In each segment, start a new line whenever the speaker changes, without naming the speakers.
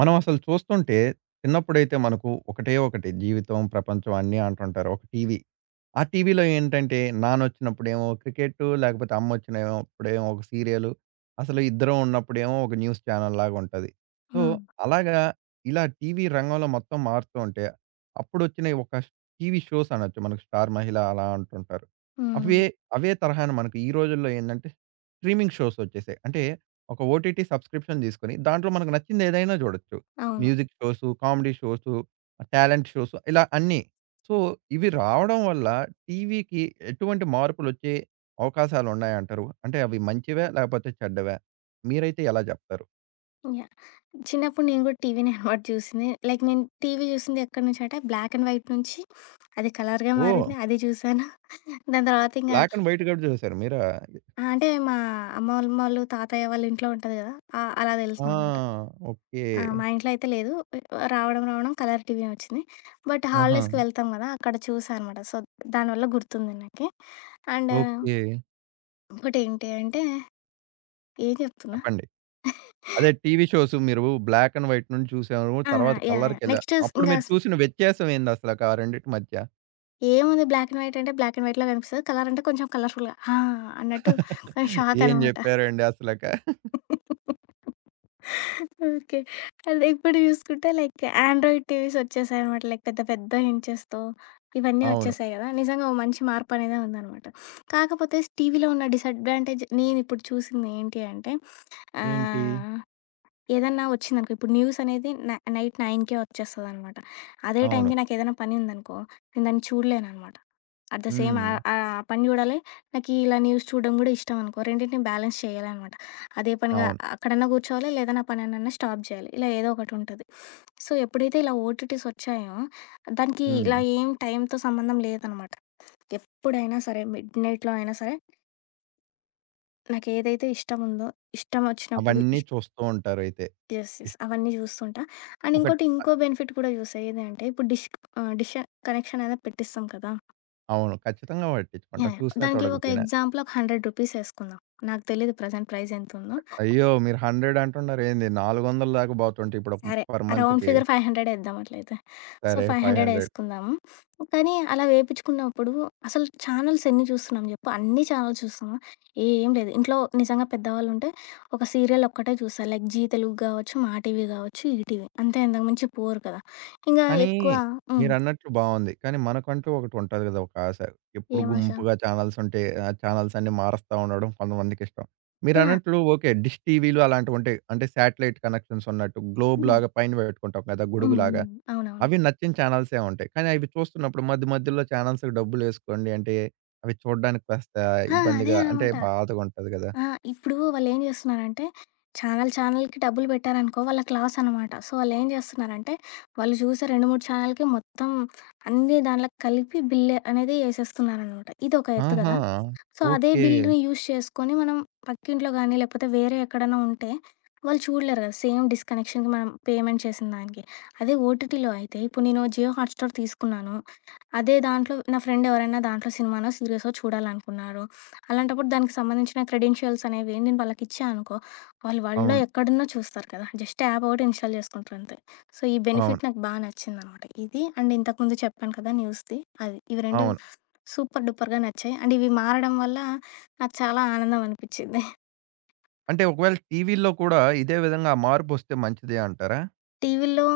మనం అసలు చూస్తుంటే, చిన్నప్పుడైతే మనకు ఒకటే ఒకటి జీవితం ప్రపంచం అన్నీ అంటుంటారు, ఒక టీవీ. ఆ టీవీలో ఏంటంటే, నాన్నొచ్చినప్పుడేమో క్రికెట్టు, లేకపోతే అమ్మ వచ్చినయో అప్పుడేమో ఒక సీరియలు, అసలు ఇద్దరం ఉన్నప్పుడేమో ఒక న్యూస్ ఛానెల్‌ లాగా ఉంటది. సో,
హ్మ్.
అలాగా, ఇలా టీవీ రంగంలో మొత్తం మారుతూ ఉంటే, అప్పుడు వచ్చినయి ఒక టీవీ షోస్ అనొచ్చు, మనకు 'స్టార్ మహిళ' అలా అంటుంటారు. అవే
హ్మ్.
అవే తరహాను మనకు ఈ రోజుల్లో ఏందంటే, స్ట్రీమింగ్ షోసొచ్చేసాయి. అంటే ఒక ఓటీటీ సబ్‌స్క్రిప్షన్ తీసుకొని, దాంట్లో మనకు నచ్చింది ఏదైనా చూడొచ్చు.
అవును.
Music shows, comedy shows, talent shows ఇలా అన్నీ. సో, ఇవి రావడం వల్ల టీవీకి ఎటువంటి మార్పులొచ్చే అవకాశాలు ఉన్నాయంటారు? అంటే, అవి మంచివా లేకపోతే చెడ్డవా? మీరైతే ఎలా జెప్తారు?
యాహ్! చిన్నప్పుడు నేను కూడా టీవీనే హార్డ్ చూసింది. లైక్ నేను టీవీ చూసింది ఎక్కడి నుంచి అంటే, బ్లాక్ అండ్ వైట్ నుంచి అది కలర్‌గా మారింది.
ఓహ్!
అది చూశాను. దాని తర్వాత ఇంగా
బ్లాక్ అండ్ వైట్ కూడా చూసారా మీర అది?
ఆ! అంటే, మా అమ్మోలమోళ్ళు, తాతయ్య వాళ్ళ ఇంట్లో ఉంటది గదా! ఆహ్, అలా
ఆ!
తెలుసనమాట. ఆ!
ఓకే.
మా ఇంట్లో అయితే లేదు. రావడం, రావడం కలర్ టీవే వచ్చింది. బట్
ఆహా!
హాలిడేస్‌కి వెళ్తాం గదా! అక్కడ చూసా అనమాట. సో, దానివల్ల గుర్తుంది నాకి. And
okay.
ఇంకోటేంటి అంటే, ఏం జెప్తున్నా?
చెప్పండి. అదే టీవీ షోసు మీరు బ్లాక్ అండ్ వైట్ నుంచి చూసారు,
ఆ!
తర్వాత
యాహ్ యాహ్!
కలర్‌కెళ్ళా
నెక్స్టు స్
అప్పుడు
ఇంగా
మీరు
స్
చూసిన వ్యత్యామేందసల కా రెండిటి మధ్య?
ఏముంది బ్లాక్ అండ్ వైట్ అంటే బ్లాక్ అండ్ వైట్‌లో కనిపిస్తది. కలర్ అంటే కొంచెం కలర్ ఫుల్‌గా ఆ! అన్నట్టు కొంచెం షాక్
ఏం
అనమాట.
చెప్పారండి అసలక
ఓకే. అదే ఇప్పుడు చూసుకుంటే లైక్ ఆండ్రాయిడ్ టీవీస్ ఒచ్చేసాయనమాట. లైక్ పెద్ద పెద్ద ఇంచెస్‌తో ఇవన్నీ
అవును.
ఒచ్చేసాయి కదా! నిజంగా ఓ మంచి మార్పనేదే ఉందనమాట. కాకపోతే టీవీలో ఉన్న డిసడ్వాంటేజ్ నేనిప్పుడు చూసింది ఏంటి అంటే,
ఏంటి?
ఆహ్, ఏదన్నా వచ్చిందనుకో, ఇప్పుడు న్యూస్ అనేది నై నైట్ నైన్‌కే వచ్చేస్తదనమాట. అదే
అవును.
టైంకి నాకేదైనా పని ఉందనుకో నేను దాన్ని చూడలేననమాట. ఎట్ ద సేమ్ ఆహ్,
హ్మ్.
ఆ పని చూడాలి నాకు ఇలా న్యూస్ చూడడం కూడా ఇష్టం అనుకో. రెండిటిని నేను బ్యాలెన్స్ చేయాలనమాట. అదే పనిగా
అవును.
అ అక్కడన్నా కూర్చోవాలి లేదా నా పనిన్నన్నా స్టాప్ చేయాలి. ఇలా ఏదోకటుంటది. సో, ఎప్పుడైతే ఇలా ఓటీటీసొచ్చాయో దానికి ఇలా
హ్మ్.
ఏం టైంతో సంబంధం లేదనమాట. ఎప్పుడైనా సరే మిడ్ నైట్‌లో అయినా సరే నాకేదైతే ఇష్టముందో, ఇష్టం వచ్చినప్పుడు
అవన్నీ
ఇష్
చూస్తూ ఉంటారయితే.
యెస్. యెస్. అవన్నీ చూస్తుంటా. అండ్
ఒకట్
ఇంకోటి
ఆహ్
ఇంకో బెనిఫిట్ కూడా చూసా. ఏదంటే, ఇప్పుడు డిష్ ఆహ్, డిష్ కనెక్షననేది పెట్టిస్తాం కదా!
అవును. ఖచ్చితంగా పట్టించుకుంటాం.
యాహ్! యాహ్!
చూసినా
దానికి ఒక
చూడకపోయినా.
ఎగ్జాంపుల్ ఒక 100 ఏసుకుందాం. నాకు తెలీదు ప్రజెంట్ ప్రైజ్ ఎంతుందో?
అయ్యో! మీరు హండ్రెడంటున్నారేంది 400 దాకా పోతుంటే ఇప్పుడొక
సరే.
పర్
రౌండ్
మంత్‌కి.
ఫిగర్ ఫైవ్ హండ్రెడేద్దాం అట్లయితే. సో,
సరే,
ఫైవ్
500 500
హండ్రెడేసుకుందాము. కానీ అలా వేపించుకున్నప్పుడు అసలు ఛానెల్స్ ఎన్ని చూస్తున్నాం చెప్పు? అన్నీ ఛానెల్స్ చూస్తమా. ఏం లేదు. ఇంట్లో నిజంగా పెద్దవాళ్ళు ఉంటే ఒక సీరియలొక్కటే జూస్తారు. లైక్ 'జీ తెలుగు' గావచ్చు, 'మాటీవీ' గావచ్చు, 'ఈటీవీ.' అంతే ఎంతకు మంచి పోరు కదా! ఇంగా
కానీ,
ఎక్కువ హ్మ్.
మీరన్నట్లు బావుంది. కానీ మనకంటూ ఒకటి ఉంటది కదా! ఒకాశ. ఎప్పుడు
ఏం ఆశ?
గుంపుగా ఛానెల్సుంటే ఆహ్, ఛానెల్స్ అన్నీ మారుస్తా ఉండడం కొంతమందికి ఇష్టం.
యాహ్!
మీరన్నట్లు ఓకే. డిష్ టీవీలు అలాంటివి ఉంటాయి అంటే శాటిలైట్ కనెక్షన్స్ ఉన్నట్టు
హ్మ్.
గ్లోబ్‌లాగా పైన పెట్టుకుంటాం కదా!
హ్మ్.
గొడుగులాగా.
హ్మ్. అవునవును.
అవి నచ్చిన ఛానెల్సుంటాయి. కానీ అవి చూస్తున్నప్పుడు మధ్య మధ్యుల్లో ఛానెల్స్‌కి డబ్బులేసుకోండి అంటే అవి చూడ్డానికి కాస్త
ఆ! అదే
ఇబ్బందిగా అంటే
అనమాట.
బాధగుంటది కదా!
ఆ! ఇప్పుడు వాళ్ళేం చేస్తున్నారంటే, ఛానెల్ ఛానెల్‌కి డబ్బులు పెట్టారనుకో వాళ్ళకి లాసనమాట. సో, వాళ్ళేం జేస్తున్నారంటే, వాళ్ళు చూసే 2, 3 ఛానెల్‌కి మొత్తం అన్నీ దానిలో కలిపి బిల్ అనేది ఏసేస్తున్నారనమాట. ఇదొక ఎత్తు
ఆహా!
కదా! సో, అదే
ఓకే.
బిల్లు యూజ్ చేసుకొని మనం పక్కింట్లో గాని, లేకపోతే వేరే ఎక్కడైనా ఉంటే, వాళ్ళు చూడలేరు కదా! సేమ్ డిష్ కనెక్షన్‌కి మనం పేమెంట్ చేసిన దానికి. అదే ఓటీటీలో అయితే ఇప్పుడు నేను 'జియో హాట్‌స్టార్' తీసుకున్నాను. అదే దాంట్లో నా ఫ్రెండెవరైనా దాంట్లో సినిమానో సీరిసో చూడాలనుకున్నారు. అలాంటప్పుడు దానికి సంబంధించిన క్రెడెన్షియల్స్ అనేవి నేను వాళ్ళకి ఇచ్చా అనుకో వాళ్ళు వరల్డ్‌లో
అవును.
ఎక్కడున్న చూస్తారు కదా! జస్ట్ యాప్ ఒకటి ఇన్‌స్టాల్ చేసుకుంటారంతే. సో ఈ
అవును.
బెనిఫిట్ నాకు బా నచ్చిందనమాట. ఇది అండ్ ఇంతకుముందు చెప్పాను కదా! న్యూస్ది అది. ఇవి 2
అవును.
సూపర్ డూపర్‌గా నచ్చాయి. అండ్ ఇవి మారడం వల్ల నాకు చాలా ఆనందం అనిపిచ్చింది.
అంటే ఒకవేళ టీవీల్లో కూడా ఇదే విధంగా మార్పొస్తే మంచిదే అంటారా?
టీవీల్లో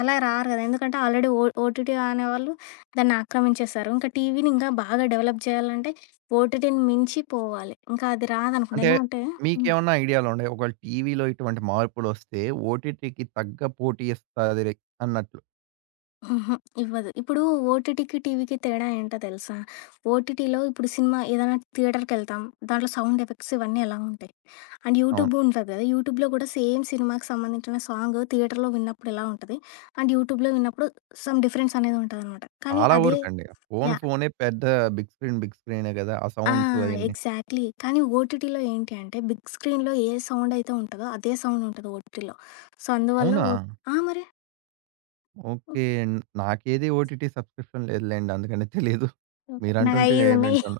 అలా రారు అది ఎందుకంటే, ఆల్రెడీ ఓ ఓటీటీ అనేవాళ్ళు, దాన్ని ఆక్రమించేేశారు. ఇంకా టీవీని, ఇంకా బాగా డెవలప్ చేయాలంటే, ఓటీటీని మించి పోవాలి. ఇంకా అది రాదనుకోండి.
అంటే,
ఎందుకంటే హ్మ్.
మీకేమన్నా ఐడియాలు ఉండయ? ఒకవేళ టీవీలో ఇటువంటి మార్పులొస్తే, ఓటీటీకి తగ్గ పోటీ ఇస్తదిరి అన్నట్టు.
హుహు. ఇవ్వదు. ఇప్పుడు, ఓటీటీకి, టీవీకి తేడా ఏంటో తెలుసా? ఓటీటీలో ఇప్పుడు సినిమా ఏదైనా థియేటర్‌కెళ్తాం. దాంట్లో, సౌండ్ ఎఫెక్ట్స్ ఇవన్నీ ఎలా ఉంటాయి? అండ్
అవును.
యూట్యూబ్‌ ఉంటది కదా! యూట్యూబ్‌లో కూడా సేమ్ సినిమాకి సంబంధించిన సాంగ్ థియేటర్‌లో విన్నప్పుడు ఎలా ఉంటది? అండ్ యూట్యూబ్‌లో విన్నప్పుడు సమ్ డిఫరెన్స్ అనేది ఉంటదనమాట. కానీ
చాలా
అదే
వరకండి. Phone
yeah!
ఫోనే, పెద్ద బిగ్ స్క్రీన్ బిగ్ స్క్రీనే కదా! ఆ
ఆ!
సౌండ్సు అయన్నీ.
ఎగ్జాక్ట్‌లీ. కానీ, ఓటీటీలో ఏంటి అంటే, బిగ్ స్క్రీన్‌లో ఏ సౌండ్ అయితే ఉంటదో, అదే సౌండ్ ఉంటది ఓటీటీలో. సో అందువల్ల
అవునా?
ఓట్ ఆ! మరి?
ఓకే.
హ్మ్.
నాకేది ఓటీటీ సబ్‌స్క్రిప్షన్ లేదులెండి. అందుకనే తెలీదు.
ఓకే నాకు
మీరంటుంటే
5
నే
ఉన్నయి.
వింటున్న.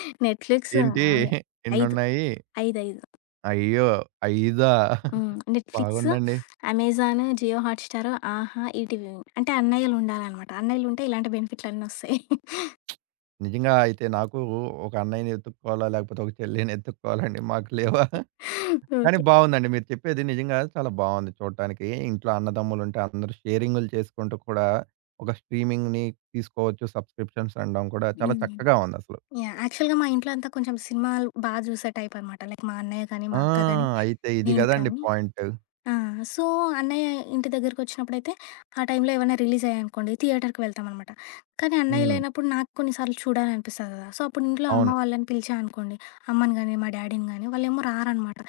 నెట్‌ఫ్లిక్స్,
ఏంటి
ఏమో 5
ఎన్నున్నాయి?
5, 5
అయ్యో! ఐదా!
హ్మ్. నేట్‌ఫ్లిక్స్,
బాగుందండి.
అమెజాన్, జియో హాట్ స్టార్, ఆహా, ఈటివి మూవి అంటే, అన్నయ్యలు ఉండారనమాట. అన్నయ్యలు ఉంటే ఇలాంటి బెనిఫిట్‌లన్నీ వస్తాయి.
నిజంగా అయితే నాకు ఒ ఒక అన్నయ్యని ఎత్తుక్కోవాలా, లేకపోతే ఒక చెల్లిని ఎత్తుక్కోవాలండి, మాకు లేవా? కాని
ఓకే.
బాగుందండి, మీరు చెప్పేది. నిజంగా చాలా బావుంది చూట్టానికి. ఇంట్లో అన్నదమ్ములుంటే, అందరూ షేరింగులు చేసుకుంటూ కూడా, ఒక స్ట్రీమింగ్‌ని తీసుకోవచ్చు. సబ్‌స్క్రిప్షన్స్ అనడం కూడా చాలా
హ్మ్.
చక్కగా ఉందసలు.
యాహ్! యాక్చువల్‌గా మా ఇంట్లో అంతా కొంచెం సినిమాలు, బాగా చూసే టైప్ అనమాట. లైక్ మా అన్నయ్య కాని, మా
ఆ!
అక్క గాని,
అయితే ఇది
నేను
కదండీ,
కానీ,
పాయింటు.
ఆ! సో అన్నయ్య ఇంటి దగ్గరికొచ్చినప్పుడైతే, ఆ టైంలో ఏవైనా రిలీజ్ అయ్యాయనుకోండి, థియేటర్‌కి వెళ్తామనమాట. కానీ, అన్నయ్య
హ్మ్.
లేనప్పుడు, నాకు కొన్ని సార్లు చూడాల అనిపిస్తది కదా! సో అప్పుడు, ఇంట్లో అమ్మ
అవును.
వాళ్ళని పిలిచా అనుకోండి, అమ్మని గాని, మా డ్యాడీని గాని, వాళ్ళేమో రారనమాట!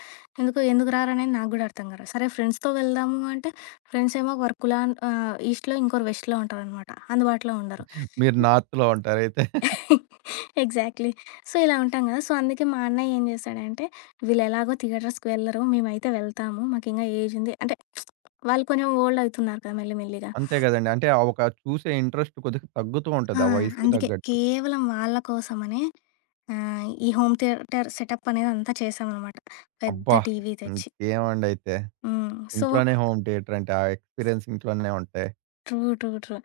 ఎందుకొ ఎందుకు రారనేది నాకు కూడా అర్థంకారు. సరే ఫ్రెండ్స్‌తో వెళ్దాము అంటే, ఫ్రెండ్స్ ఏమో, వర్క్‌లాన్ ఆ! ఈస్ట్‌లో ఇంకోరు వెస్ట్‌లో ఉంటారనమాట. అందుబాటులో ఉండరు.
మీరు నార్త్‌లో ఉంటారైతే.
ఎగ్జాక్ట్‌లీ. సో ఇలా ఉంటాం కదా! సో అందుకే మా అన్నయ్య, ఏం చేశాడంటే, వీళ్ళేలాగో థియేటర్స్‌కి వెళ్లరు, మేమైతే వెళ్తాము. మాకింగా ఏజ్ ఉంది. అంటే, వాళ్ళు కొంచెం ఓల్డ్ అవుతున్నారు కదా! మెల్లి మెల్లిగా.
అంతే కదండీ. అంటే ఆ ఒక చూసే ఇంట్రెస్ట్ కొద్దిగా తగ్గుతూ
ఆ!
ఉంటది, ఆ వయసుకు
అందుకే.
తగ్గట్టు.
కేవలం వాళ్ళ కోసమనే, ఆహ్, ఈ హోమ్ థియేటర్ సెటప్ అనేది, అంతా చేశామనమాట. పెద్ద
అబ్బా!
టీవీ
హ్మ్.
తెచ్చి.
ఏమండ అయితే?
హ్మ్. సో
ఇంట్లోనే హోమ్ థియేటర్ అంటే, ఆ ఎక్స్‌పీరియన్స్ ఇంట్లోనే ఉంటాయి.
True, true, true.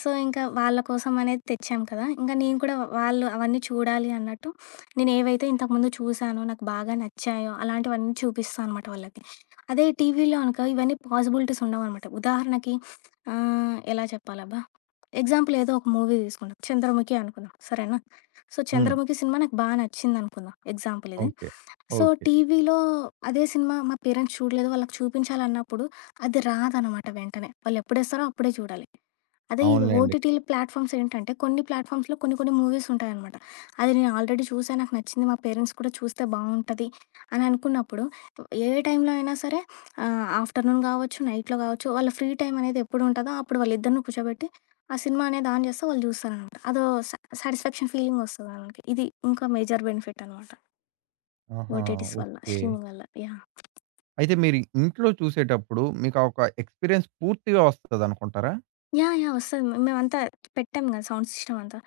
సో, ఇంకా వాళ్ళ కోసం అనేది తెచ్చాం కదా! ఇంకా నేను కూడా వాళ్ళు అవన్నీ చూడాలి అన్నట్టు నేనేవైతే ఇంతకుముందు చూసానో, నాకు బాగా నచ్చాయో అలాంటివన్నీ చూపిస్తా అనమాట వాళ్ళకి. అదే టీవీలో అనుకో ఇవన్నీ పాజిబిలిటీస్ ఉండవనమాట. ఉదాహరణకి ఆహ్, ఎలా చెప్పాలబ్బా? ఎగ్జాంపుల్ ఏదో ఒక మూవీ దీసుకుంటా. 'చంద్రముఖి' అనుకుందాం. సరేనా! సో,
హ్మ్.
'చంద్రముఖి' సినిమా నాకు బా నచ్చిందనుకుందాం. ఎగ్జాంపుల్ ఇది
ఓకే.
So,
okay.
టీవీలో అదే సినిమా మా పేరెంట్స్ చూడలేదు. వాళ్ళకి చూపించాలన్నప్పుడు అది రాదనమాట వెంటనే. వాళ్ళు ఎప్పుడేస్తారో అప్పుడే చూడాలి. అదే ఈ
అవునులెండి.
ఓటీటీలు ప్లాట్‌ఫా‌మ్స్ ఏంటంటే కొన్ని ప్లాట్‌ఫా‌మ్స్‌లో కొన్ని కొన్ని మూవీస్ ఉంటాయనమాట. అది నేను ఆల్రెడీ చూసే నాకు నచ్చింది. మా పేరెంట్స్ కూడా చూస్తే బావుంటది. అననుకున్నప్పుడు ఏ టైంలో అయినా సరే ఆహ్, ఆఫ్ట్‌ర్‌నున్ గావచ్చు, నైట్‌లో గావచ్చు వాళ్ళ ఫ్రీ టైమ్ అనేది ఎప్పుడు ఉంటదో అప్పుడు వాళ్ళిద్దరిని కూర్చోబెట్టి ఆ సినిమా అనేది ఆన్ జేస్తే వాళ్ళు చూస్తారనమాట. అదో సా సాటిస్ఫాక్షన్ ఫీలింగ్ ఒస్తది వాళ్ళకి. ఇది ఇంకా మేజర్ బెనిఫిట్ అనమాట.
ఆహా!
ఓటి‌టిస్ వల్ల
ఓకే.
స్ట్రీమింగ్ వల్ల యాహ్!
అయితే మీరు ఇంట్లో చూసేటప్పుడు మీకు ఒక ఎక్స్‌పిరియన్స్ పూర్తిగా ఒస్తదనుకుంటారా?
యాహ్! యాహ్! ఒస్తది. మ మేమంతా పెట్టాం గదా! సౌండ్ సిస్షమ్ అంతా.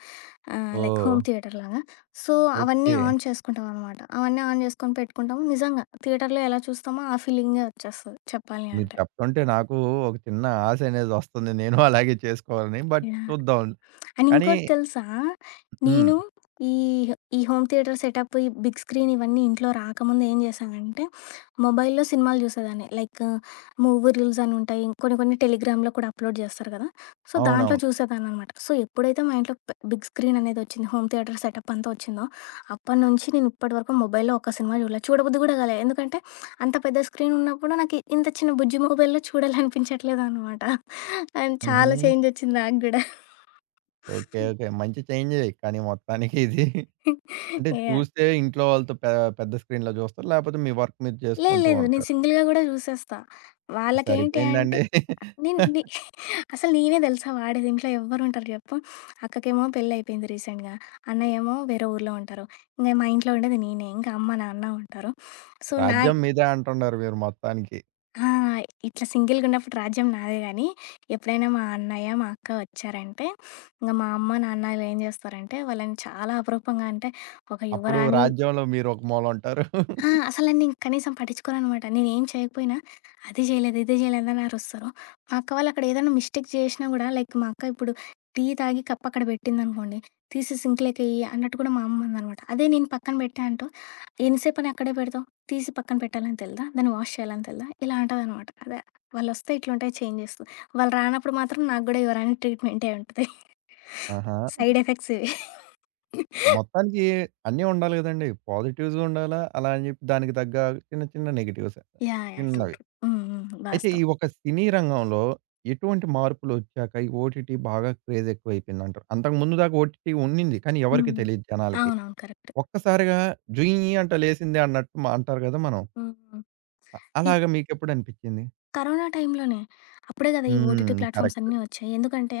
Ah, like home
oh!
థియేటర్‌లా‌గా. సో అవన్నీ
ఓకే.
ఆన్ చేసుకుంటాం అనమాట. అవన్నీ ఆన్ జేసుకొని పెట్టుకుంటాము. నిజంగా థియేటర్‌లో ఎలా చూస్తామో ఆ ఫీలింగే ఒచ్చేస్తది చెప్పాలి
మీరు
అంటే.
చప్తుంటే నాకు ఒక చిన్న ఆశ అనేది ఒస్తుంది. నేను అలాగే చేసుకోవాలని బట్
యాహ్!
చూద్దాం.
ఆండ్
కానీ
ఇంకోటి తెలుసా?
హ్మ్.
నేను ఈ ఈ హోమ్ థియేటర్ సెటప్ ఈ బిగ్ స్క్రీన్ ఇవన్నీ ఇంట్లో రాకముందు ఏం జేశానంటే మొబైల్‌లో సినిమాలు చూసేదాన్ని. లైక్ మూవీ రూల్స్ అని ఉంటాయి. కొన్ని, కొన్ని టెలిగ్రామ్‌లో కూడా అప్లోడ్ చేస్తారు గదా! సో దాంట్లో
అవునవును.
చూసేదాన్ననమాట. సో ఎప్పుడైతే మా ఇంట్లో ప్ బిగ్ స్క్రీన్ అనేదొచ్చిందో, హోమ్ థియేటర్ సెటప్ అంతా ఒచ్చిందో అప్పట్నుంచి నేను ఇప్పటి వరకు మొబైల్‌లో ఒక్క సినిమా జూడలే. చూడబుద్ది కూడా కాలే. ఎందుకంటే అంత పెద్ద స్క్రీన్ ఉన్నప్పుడు నాకు ఇంత చిన్న బుజ్జి మొబైల్‌లో చూడాలనిపించట్లేదన్నమాట. ఆండ్ చాలా
హుహూ!
చేంజ్ ఒచ్చింది నాకుడా.
ఓకే. ఓకే. మంచి చేంజే కానీ మొత్తానికిది. అంటే
యాహ్!
చూస్తే ఇంట్లో వాళ్ళతో పె పెద్ద స్క్రీన్‌లో జూస్తారు? లేపోతే మీ వర్క్ మీరు
లేదు.
చేసుకుంటూ
లేదు. నేను
ఉంటారు.
సింగిల్‌గా గూడా జూసేస్తా. వాళ్ళకేంటి అంటే
సరిపోయిందండి.
నిన్ ని అసలు నేనే తెలుసా వాడేది ఇంట్లో ఎవ్వరు ఉంటారు చెప్పు. అక్కకేమో పెళ్ళైపోయింది రీసెంట్‌గా, అన్న ఏమో వేరే ఊర్లో ఉంటారు. ఇంక మా ఇంట్లో ఉండేది నేనే ఇంక అమ్మ, నాన్న ఉంటారు. సో నా
రాజ్యం మీదే అంటున్నారు మీరు మొత్తానికి.
ఆ! ఇట్లా సింగిల్‌గున్నపుడు రాజ్యం నాదే గానీ, ఎప్పుడైనా మా అన్నయ్య, మా అక్క ఒచ్చారంటే ఇంగ మా అమ్మ నాన్నలేం జేస్తారంటే వాళ్ళని చాలా అపరూపంగా అంటే, ఒక
అప్పుడు
యువరాణి
రాజ్యంలో మీరొక మూల ఉంటారు.
ఆ! అసల నన్నిం కనీసం పటించుకోననమాట. నేనుం చేయకపోయినా "అది జేయలేదు, ఇది జేయలేదు" అని అరుస్తరు. మా అక్క వాళ్ళక్కడ ఏదైనా మిస్టేక్ జేసినా గూడా లైక్ మా అక్క ఇప్పుడు టీ తాగి కప్పక్కడ బెట్టిందనుకోండి. తీసి సింక్‌లోకేయ్యి అన్నట్టు కూడా మా అమ్మ అనదనమాట. అదే నేను పక్కన బెట్టా అంటూ, "ఎంత సేపని అక్కడే బెడతావు తీసి పక్కన పెట్టాలని తెలదా? దాన్ని వాష్ చేయాలని తెలదా?" ఇలా అంటదనమాట. అదే వాళ్ళొస్తే ఇట్లు ఉంటాయి చేంజెస్. వాళ్ళు రానప్పుడు మాత్రం నాకు గూడా యువరాణి ట్రీట్‌మెంటే ఉంటది.
ఆహా!
సైడ్ ఎఫెక్ట్స్ ఇవి.
మొత్తానికి అన్నీ ఉండాలి గదండి! పాజిటివ్స్ ఉండాలా, అలా అని జెప్పి దానికి తగ్గ చిన్న చిన్న నెగెటివ్స్.
యాహ్! Yeah true.
చిన్నవి.
ట్రూ హ్మ్. హ్మ్.
అయితే ఈ
వాస్తవం.
ఒక్క సినీ రంగంలో ఎటువంటి మార్పులొచ్చాక ఈ ఓటిటి బాగా క్రేజ్ ఎక్కువైపోయిందంటావు. అంతకు ముందు దాకా ఓటిటి ఉన్నింది కానీ ఎవరికీ
హ్మ్.
తెలీదు జనాలకి.
అవునవును కరెక్ట్.
ఒక్కసారిగా అంటా లేసింది అన్నట్టు మా అంటారు గదా! మనం.
హుహు.
అ
ఈ
అలాగా మీకెప్పుడనిపిచ్చింది?
కరోనా టైంలోనే. అప్పుడే గదా! ఈ ఓటిటి
హ్మ్.
Platforms
correct.
అన్నీ ఒచ్చాయి. ఎందుకంటే,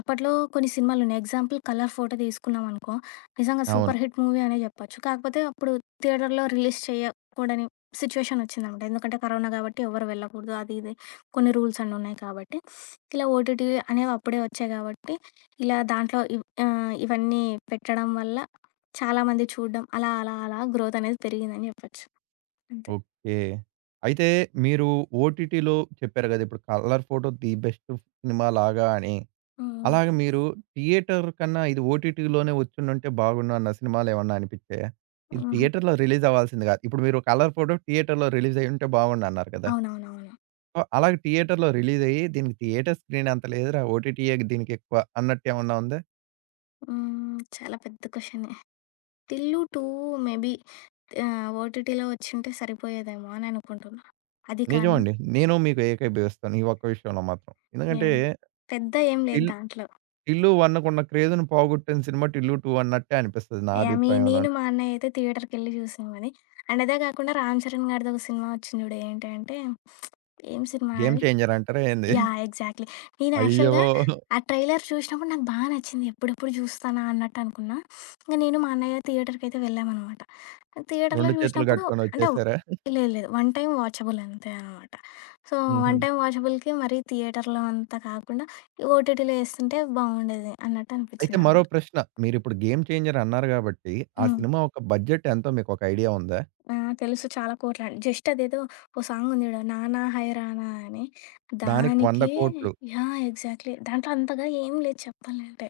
అప్పట్లో కొన్ని సినిమాలున్నయి. ఎగ్జాంపుల్ 'కలర్ ఫోటో' తీసుకున్నామనుకో, నిజంగా
అవును.
సూపర్ హిట్ మూవీ అనే జెప్పొచ్చు. కాకపోతే అప్పుడు థియేటర్‌లో రిలీజ్ చేయకూడని సిచ్యుయేషన్ ఒచ్చిందనమాట. ఎందుకంటే, కరోనా కాబట్టి, ఎవ్వరు వెళ్ళకూడదు. అది, ఇది కొన్ని రూల్స్ అన్నీ ఉన్నాయి కాబట్టి, ఇలా ఓటిటి అనేవప్పుడే ఒచ్చాయి కాబట్టి ఇలా దాంట్లో ఇవ్ ఆహ్, ఇవన్నీ పెట్టడం వల్ల చాలామంది చూడ్డం. అలా, అలా, అలా గ్రోత్ అనేది పెరిగిందని జెప్పచ్చు. అంతే.
ఓకే. అయితే మీరు ఓటిటిలో చెప్పారు గదా! ఇప్పుడు 'కలర్ ఫోటో' ది బెస్ట్ సినిమాలాగా అని.
హ్మ్.
అలాగ మీరు థియేటర్ కన్నా ఇది ఓటిటిలోనే ఒచ్చుండుంటే బాగుండు అన్న సినిమాలేమన్నా అనిపిచ్చాయ? ఇది
హుహు.
థియేటర్‌లో రిలీజ్ అవ్వాల్సింది కాదు. ఇప్పుడు మీరు 'కలర్ ఫోటో' థియేటర్‌లో రిలీజయ్యుంటే బావుండన్నారు కదా!
అవునవునవును.
సో, అలాగ థియేటర్‌లో రిలీజయ్యి దీనికి థియేటర్ స్క్రీనంత లేదురా ఓటిటియే దీనికెక్కువ అన్నట్టేమన్నా ఉందా?
హ్మ్. చాలా పెద్ద క్వెషనే. 'టిల్లు2' మేబీ ఆహ్, ఓటీటీలో వచ్చింటే సరిపోయేదేమో అని అనుకుంటున్నా. అది కాని
నిజమండి. నేను మీతో ఏకీభవిస్తాను ఈ ఒక్క విషయంలో మాత్రం. ఎందుకంటే
యాహ్! పెద్ద ఏం లేదు
టిల్
దాంట్లో.
'టిల్లు1కున్న' క్రేజ్‌ని పోగొట్టిన సినిమా. 'టిల్లు2' అన్నట్టే అనిపిస్తది నా
యాహ్! మె నేను
అభిప్రాయంలోను.
మా అన్నయ్య అయితే థియేటర్‌కెళ్ళి చూసామది. అండ్ అదే కాకుండా రామ్ చరణ్ గారిది ఒక సినిమా వచ్చింది జూడు. ఏంటి అంటే ఏం సినిమా
'గేమ్
అది?
చేంజర్' అంటారా ఏంది?
యాహ్! ఎగ్జాక్ట్‌లి. నేను
అయ్యో!
యాక్చువల్‌గా ఆ ట్రైలర్ చూసినప్పుడు నాకు బా నచ్చింది. ఎప్పుడెప్పుడు చూస్తానా అన్నట్టు అనుకున్నా. ఇంక నేను మా అన్నయ్య థియేటర్‌కయితే వెళ్ళామనమాట. ఆ థియేటర్లో
2 చేతులు
చూసినప్పుడు
గట్టుకొని
అంటే
వచ్చేసారా?
లేదు లేదు. 1 టైమ్ వాచబుల్ అంతే అనమాట. సో 1
హుహు.
టైమ్ వాచబుల్‌కి మరి థియేటర్‌లో, అంతా కాకుండా ఓటీటీలో ఏస్తుంటే బావుండేది అన్నట్టు
అయితే మరో
అనిపించిందనమాట.
ప్రశ్న మీరు ఇప్పుడు 'గేమ్ చేంజర్' అన్నారు గాబట్టి. ఆ
హ్మ్.
సినిమా ఒక్క బడ్జెట్ ఎంతో మీకు ఒక ఐడియా ఉందా?
ఆ! తెలుసు చాలా కోట్లని. జస్ట్ అదేదో ఓ సాంగుంది చూడండి. 'నానా హైరానా' అని.
దానికి వంద
దానికి
కోట్లు.
యాహ్! ఎగ్జాక్ట్‌లీ దాంట్లో అంతగా ఏం లేదు చెప్పాలంటే.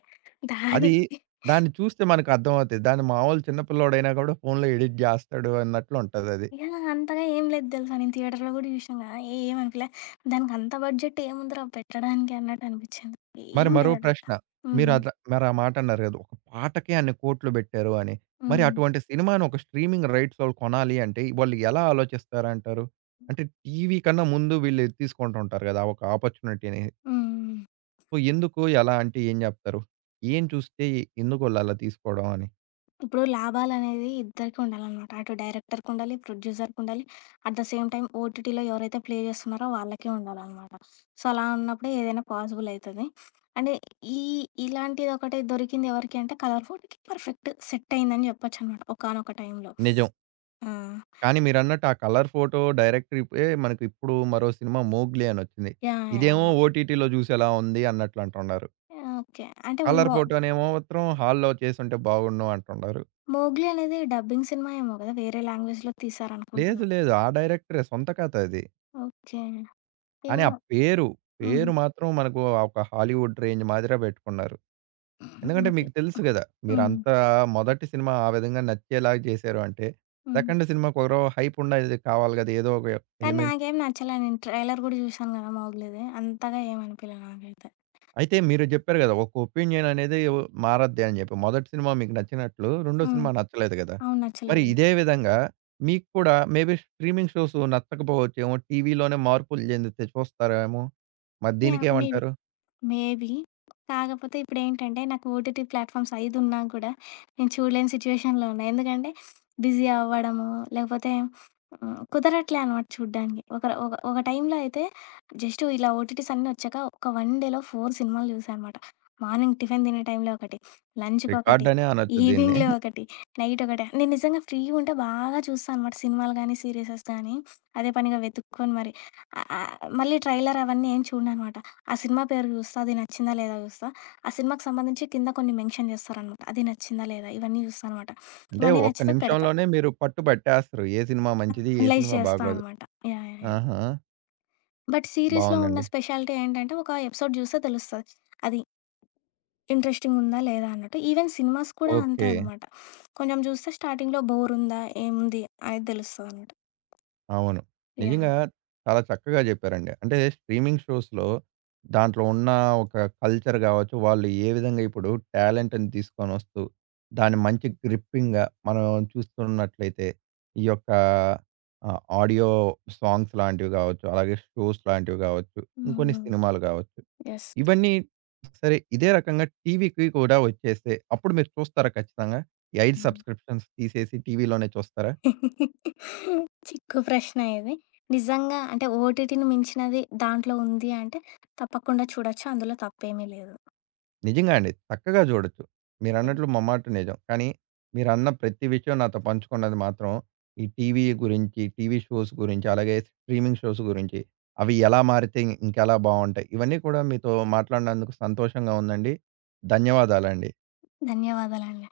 అది.
దానికి
దాన్ని చూస్తే మనకు అర్థమవుతది. దాన్ని మామూలు చిన్న పిల్లోడైనా గూడా ఫోనులో ఎడిట్ జేస్తాడు అన్నట్లు ఉంటదది.
యాహ్! అంతగా ఏం లేదు దెలుసా నేను థియేటర్‌లో కూడా చూషాం కదా! ఏమనిపిలే దానికి అంత బడ్జెట్ ఏముందిరా పెట్టడానికి అన్నట్టు అనిపించింది.
మరి
ఏం
మరో
లేదడబ.
ప్రశ్న.
హ్మ్.
మీరు అట్లా మరి ఆ మాట అన్నారు గదా! ఒక పాటకే అన్ని కోట్లు బెట్టారు అని. మరి
హ్మ్.
అటువంటి సినిమాని ఒక స్ట్రీమింగ్ రైట్సోళ్ళు కొనాలి అంటే వాళ్ళు ఎలా ఆలోచిస్తారంటారు? అంటే టీవీ కన్నా ముందు వీళ్ళు ఎది తీసుకుంటూ ఉంటారు గదా! ఒక ఆపర్చునిటీని.
హ్మ్.
సో ఎందుకు ఎలా అంటే ఏం జెప్తారు? ఏం చూస్తే. ఎందుకు వొళ్ళలా తీసుకోవడం అని?
ఇప్పుడు లాభాలనేది ఇద్దరికి ఉండాలనమాట. అటు డైరెక్టర్‌కుండాలి. ప్రొడ్యూసర్‌కుండాలి. అట్ ద సేమ్ టైమ్ ఓటిటిలో ఎవరైతే ప్లే జేస్తున్నారో వాళ్ళకే ఉండాలనమాట. సో అలా ఉన్నప్పుడే ఏదైనా పాజిబులయితది. అంటే ఈ ఇలాంటిదొకటి దొరికిందెవరికీ అంటే కలర్‌ ఫోటో‌కి పర్ఫెక్ట్ సెట్టయిందని జెప్పొచ్చనమాట. ఒకానొక టైంలో.
నిజం.
హ్మ్.
కానీ మీరన్నట్టు ఆ కలర్ ఫోటో డైరెక్ట్‌రిపే మనకిప్పుడు మరో సినిమా 'మొగ్లీ' అనొచ్చింది.
యాహ్!
ఇదేమో
యాహ్!
ఓటిటిలో జూసేలా ఉంది అన్నట్లంటున్నారు.
ఓకే. అంటే
కలర్
విమో
ఫోటోనేమో మాత్రం హాల్లో చేసుంటే బావుండును అంటున్నారు.
'మోగ్లి' అనేది డబ్బింగ్ సినిమా ఏమో గదా! వేరే లాంగ్వేజ్‌లో తీశారనుకుంటున్నా.
లేదు. లేదు. ఆ డైరెక్టరే సొంత కథ అది.
ఓకే.
కానీ ఆ
ఏమో!
పేరు,
హుహు.
పేరు మాత్రం మనకు ఒక హాలీవుడ్ రేంజ్ మాదిరా పెట్టుకున్నారు. ఎందుకంటే
ఓకే.
మీకు తెలుసు గదా!
హ్మ్.
మీరంతా మొదటి సినిమా ఆ విధంగా నచ్చేలాగా చేశారు అంటే.
హ్మ్.
సెకండ్ సినిమాకి ఒరో హైప్‌ వుండేది కావాలి గదా! ఏదో ఒక
కానీ
ఎలిమెంట్.
నాకేం నచ్చలా. నేను ట్రైలర్ గూడా జూసాను కదా 'మొగ్లీ‌ది'. అంతగా ఏమనిపియలె నాకైతే.
అయితే మీరు జెప్పారు కదా! ఒక ఒపీనియన్ అనేదె మారద్ది అని జెప్పి. మొదటి సినిమా మీకు నచ్చినట్లు, రెండో
హ్మ్.
సినిమా నచ్చలేదు గదా!
అవును.
మరి
నచ్చలేదు.
ఇదే విధంగా మీకు కూడా మేబీ స్ట్రీమింగ్ షోస్ నచ్చకపోవచ్చెమో టీవీలోనే మార్పులు జెందితే చూస్తారెమో? మరి
యాహ్! మేబి.
దీనికేమంటారు?
మేబీ. కాకపోతే ఇప్పుడేంటంటే నాకు ఓటిటి ప్లాట్‌ఫామ్స్ ఐదున్నా గూడా నేను చూడలేని సిచ్యుయేషన్‌లో ఉన్నా. ఎందుకంటే బిజీ అవ్వడము, లేకపోతే ఆహ్, కుదరట్లే అనమాట చూడ్డానికి. ఒకరు ఒక ఒక టైంలో అయితే జస్ట్ ఇలా ఓటీటీస్ అన్నీ ఒచ్చాక ఒక వన్ డేలో 4 సినిమాలు జూసా అనమాట. మార్నింగ్ టిఫిన్ తినే టైంలో ఒకటి,
రికార్డ్‌
లంచుకొకటి,
అనే అనొచ్చు దీన్ని.
ఈవినింగ్‌లో ఒకటి నైట్ ఒకటి నేను నిజంగా ఫ్రీ ఉంటే బాగా చూస్తా అనమాట సినిమాలు గాని, సీరిసెస్ గానీ. అదే పనిగా వెతుక్కొని మరి. ఆ ఆహ్, మళ్ళీ ట్రైలర్ అవన్నీ ఏం చూడననమాట. ఆ సినిమా పేరు చూస్తా అది నచ్చిందా లేదా చూస్తా? ఆ సినిమాకు సంబంధించి కింద కొన్ని మెన్షన్ జేస్తారనమాట. అది నచ్చిందా లేదా ఇవన్నీ చూస్తా అనమాట.
అంటే
ఇవన్నీ
ఒక్క
నచ్చితే పెడతా.
నిమిషంలోనే మీరు పట్టు పట్టేస్తారు. ఏ సినిమా మంచిది? ఏ
అనలైజ్
సినిమా
జేస్తా
బాగోదు?
అనమాట. యాహ్! యాహ్! యాహ్!
ఆహా!
బట్ సీరీస్‌లొ ఉన్న
బావుందండి.
స్పెషాలిటీ ఏంటంటే, ఒక ఎపిసోడ్ జూస్తే తెలుస్తది. అది... ఇంట్రెస్టింగ్‌గ ఉందా. లేదా అన్నట్టు. ఈవెన్ సినిమాస్ కూడా అంతే
ఓకే.
అనమాట. కొంచెం చూస్తే స్టార్టింగ్‌లొ బోర్ ఉందా? ఏముంది? అనేది తెలుస్తదనమాట.
అవును.
యాహ్!
నిజంగా. చాలా చక్కగా చెప్పారండి. అంటే, స్ట్రీమింగ్ షోస్‌లొ. దాంట్లో ఉన్న ఒక కల్చర్ గావచ్చు. వాళ్ళు ఏ విధంగా ఇప్పుడు టాలెంట్‌ని తీసుకొని వస్తు, దాని మంచి గ్రిప్పింగ్‌గా. మనం చూస్తూ ఉన్నట్లయితే. ఈ యొక్క ఆహ్, ఆడియో సాంగ్స్ లాంటివి కావచ్చు. అలాగే షో‌స్ లాంటివి కావచ్చు.
హ్మ్.
ఇంకొన్ని
హ్మ్.
సినిమాలు కావచ్చు.
యెస్.
ఇవన్నీ సరే ఇదే రకంగా టీవీకి కూడా వచ్చేస్తే, అప్పుడు మీరు చూస్తారా? ఖచ్చితంగా. ఈ 5
హ్మ్.
సబ్స్క్రిప్షన్స్ తీసేసి టీవీలోనే చూస్తారా?
చిక్కు ప్రశ్న ఇది. నిజంగా అంటే, ఓటీటీని మించినది దాంట్లో ఉంది అంటే, తప్పకుండా చూడొచ్చు. అందులో తప్పేమీ లేదు.
నిజంగా అండి. చక్కగా చూడొచ్చు.
[unintelligible]
మీరన్నట్లు ముమ్మాటి నిజం. కానీ. మీరన్న ప్రతి విషయం నాతో పంచుకున్నది మాత్రం. ఈ టీవీ గురించి. టీవీ షోస్ గురించి. అలాగే స్ట్రీమింగ్ షోస్ గురించి. అవి ఎలా మారితే ఇంకెలా బావుంటాయి? ఇవన్నీ కూడా మీతో మాట్లాడినందుకు సంతోషంగా ఉందండి? ధన్యవాదాలండి.
ధన్యవాదాలండి.